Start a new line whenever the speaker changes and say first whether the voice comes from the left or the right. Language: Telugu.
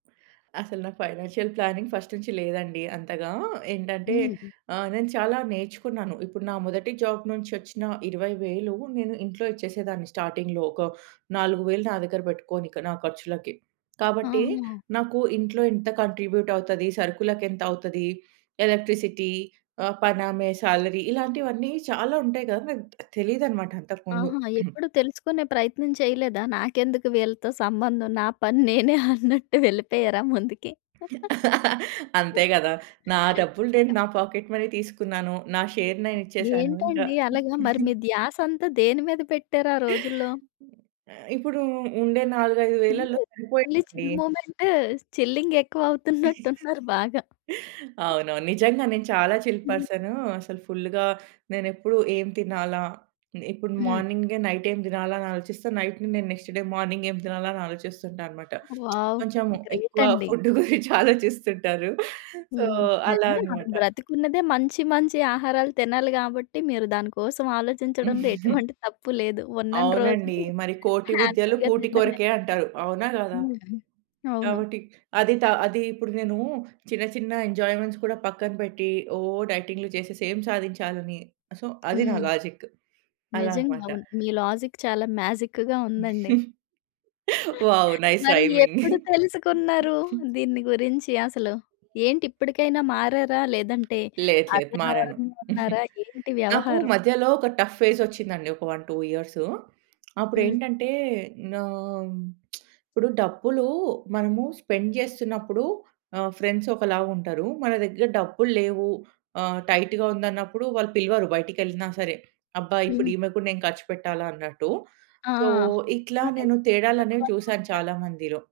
right: అసలు నాకు ఫైనాన్షియల్ ప్లానింగ్ ఫస్ట్ నుంచి లేదండి అంతగా. ఏంటంటే,
left: హుహు.
right: ఆ! నేను చాలా నేర్చుకున్నాను. ఇప్పుడు నా మొదటి జాబ్ నుంచొచ్చిన 20,000 నేను ఇంట్లో ఇచ్చేసేదాన్ని. స్టార్టింగ్‌లో ఒక 4,000 నా దగ్గర బెట్టుకోని ఇక నా ఖర్చులకి. కాబట్టి,
left: ఆహా!
right: నాకు ఇంట్లో ఇంత కాంట్రిబ్యూట్ అవుతది? సరుకులకెంతవుతది? ఎలక్ట్రిసిటీ? ఆ! పనామె శాలరీ? ఇలాంటివన్నీ, చాలా ఉంటయి గదా! నాకు తెలియదన‌మాట అంతకు ముందు.
left: ఆహా! ఎప్పుడూ తెలుసుకునే ప్రయత్నం చేయలేదా? నాకెందుకు వీళ్ళతో సంబంధం, నా పని నేనే అన్నట్టు వెళ్ళిపోయారా ముందుకి.
right: అంతే గదా! నా డబ్బులు నేను
left: అయ్యా!
right: నా పాకెట్ మనీ తీసుకున్నాను. నా షేర్ నేనిచ్చేశాను ఇంకా.
left: ఏంటండి అలగా? మరి మీ ధ్యాసంతా దేని మీద పెట్టారు ఆ రోజుల్లో?
right: ఆ! ఇప్పుడు ఉండే నాలుగైదు
left: చిల్.
right: వేలల్లో
left: ఓన్లీ
right: సరిపోయే‌వండి.
left: చిల్ మొమెంట్ చిల్లింగ్ ఎక్కువ అవుతున్నట్టున్నారు బాగా.
right: అవునవును. నిజంగా నేను చాలా చిల్
left: హ్మ్.
right: పర్సను. అసలు ఫుల్‌గా నేనెప్పుడు ఏం తినాలా? ఇప్పుడు
left: హ్మ్.
right: మార్నింగే నైటేం దినాలా అని ఆలోచిస్తా, నైట్‌ని నేను నెక్స్ట్ డే మార్నింగ్ ఏం తినాలా అని ఆలోచిస్తుంటా అన‌మాట.
left: వావ్!
right: కొంచెము
left: గ్రేట్
right: ఎక్కువ
left: అండి.
right: ఫుడ్ గురించి ఆలోచిస్తుంటారు. సో,
left: హ్మ్.
right: అలా
left: నిజంగా మనం
right: అన‌మాట.
left: బ్రతికున్నదే మంచి, మంచి ఆహారాలు తినాలి గాబట్టి. మీరు దాని కోసం ఆలోచించడంలో ఎటువంటి తప్పు లేదు. ఉన్నని
right: అవునండి.
left: రోజులు
right: మరి కోటి విద్యలు
left: హ్యాపీ‌గా
right: కూటి
left: తిండమే.
right: కొరకే అంటారు. అవునా? గాదా?
left: హ్మ్. అవును.
right: కాబట్టి, అది తా అది ఇప్పుడు నేను చిన్న, చిన్న ఎంజాయ్‌మెంట్స్ కూడా పక్కన పెట్టి, ఒ డైటింగ్లు చేసేసి ఏం సాధించాలని? సో, అది నా
left: హ్మ్.
right: లాజిక్. అలా
left: నిజంగ
right: అన‌మాట.
left: అవును. మీ లాజిక్ చాలా మ్యాజిక్‌గా ఉందండి.
right: వావ్! నైస్
left: మరి
right: రైమింగ్.
left: ఎప్పుడు తెలుసుకున్నారు దీన్ని గురించి అసలు? ఏంటి ఇప్పటికైనా మారారా? లేదంటే,
right: లేదు లేదు.
left: అదే
right: మారను.
left: ధోరణిగా ఉన్నారా? ఏంటి
right: నాకు
left: వ్యవహారం?
right: మధ్యలో ఒక టఫ్ ఫేజ్ ఒచ్చిందండి ఒక 1, 2 ఇయర్స్.
left: హ్మ్.
right: అప్పుడేంటంటే, నా ఇప్పుడు డబ్బులు మనము స్పెండ్ జేస్తున్నప్పుడు ఆ! ఫ్రెండ్స్ ఒకలా ఉంటరు. మన దగ్గర డబ్బు‌ల్లేవు ఆ! టైట్‌గా ఉందన్నప్పుడు వాళ్ళు పిలవరు బయటికెళ్ళినా సరే. అబ్బా! ఇప్పుడు
left: హ్మ్.
right: ఈమె‌ గూడా నేను ఖర్చు పెట్టాలా అన్నట్టు.
left: ఆ!
right: సో, ఇట్లా
left: నిజమేలే.
right: నేను తేడాలనేవి
left: ఇలా‌క్కూడా
right: చూశాను
left: ఉంటారు.
right: చాలా మందిలో.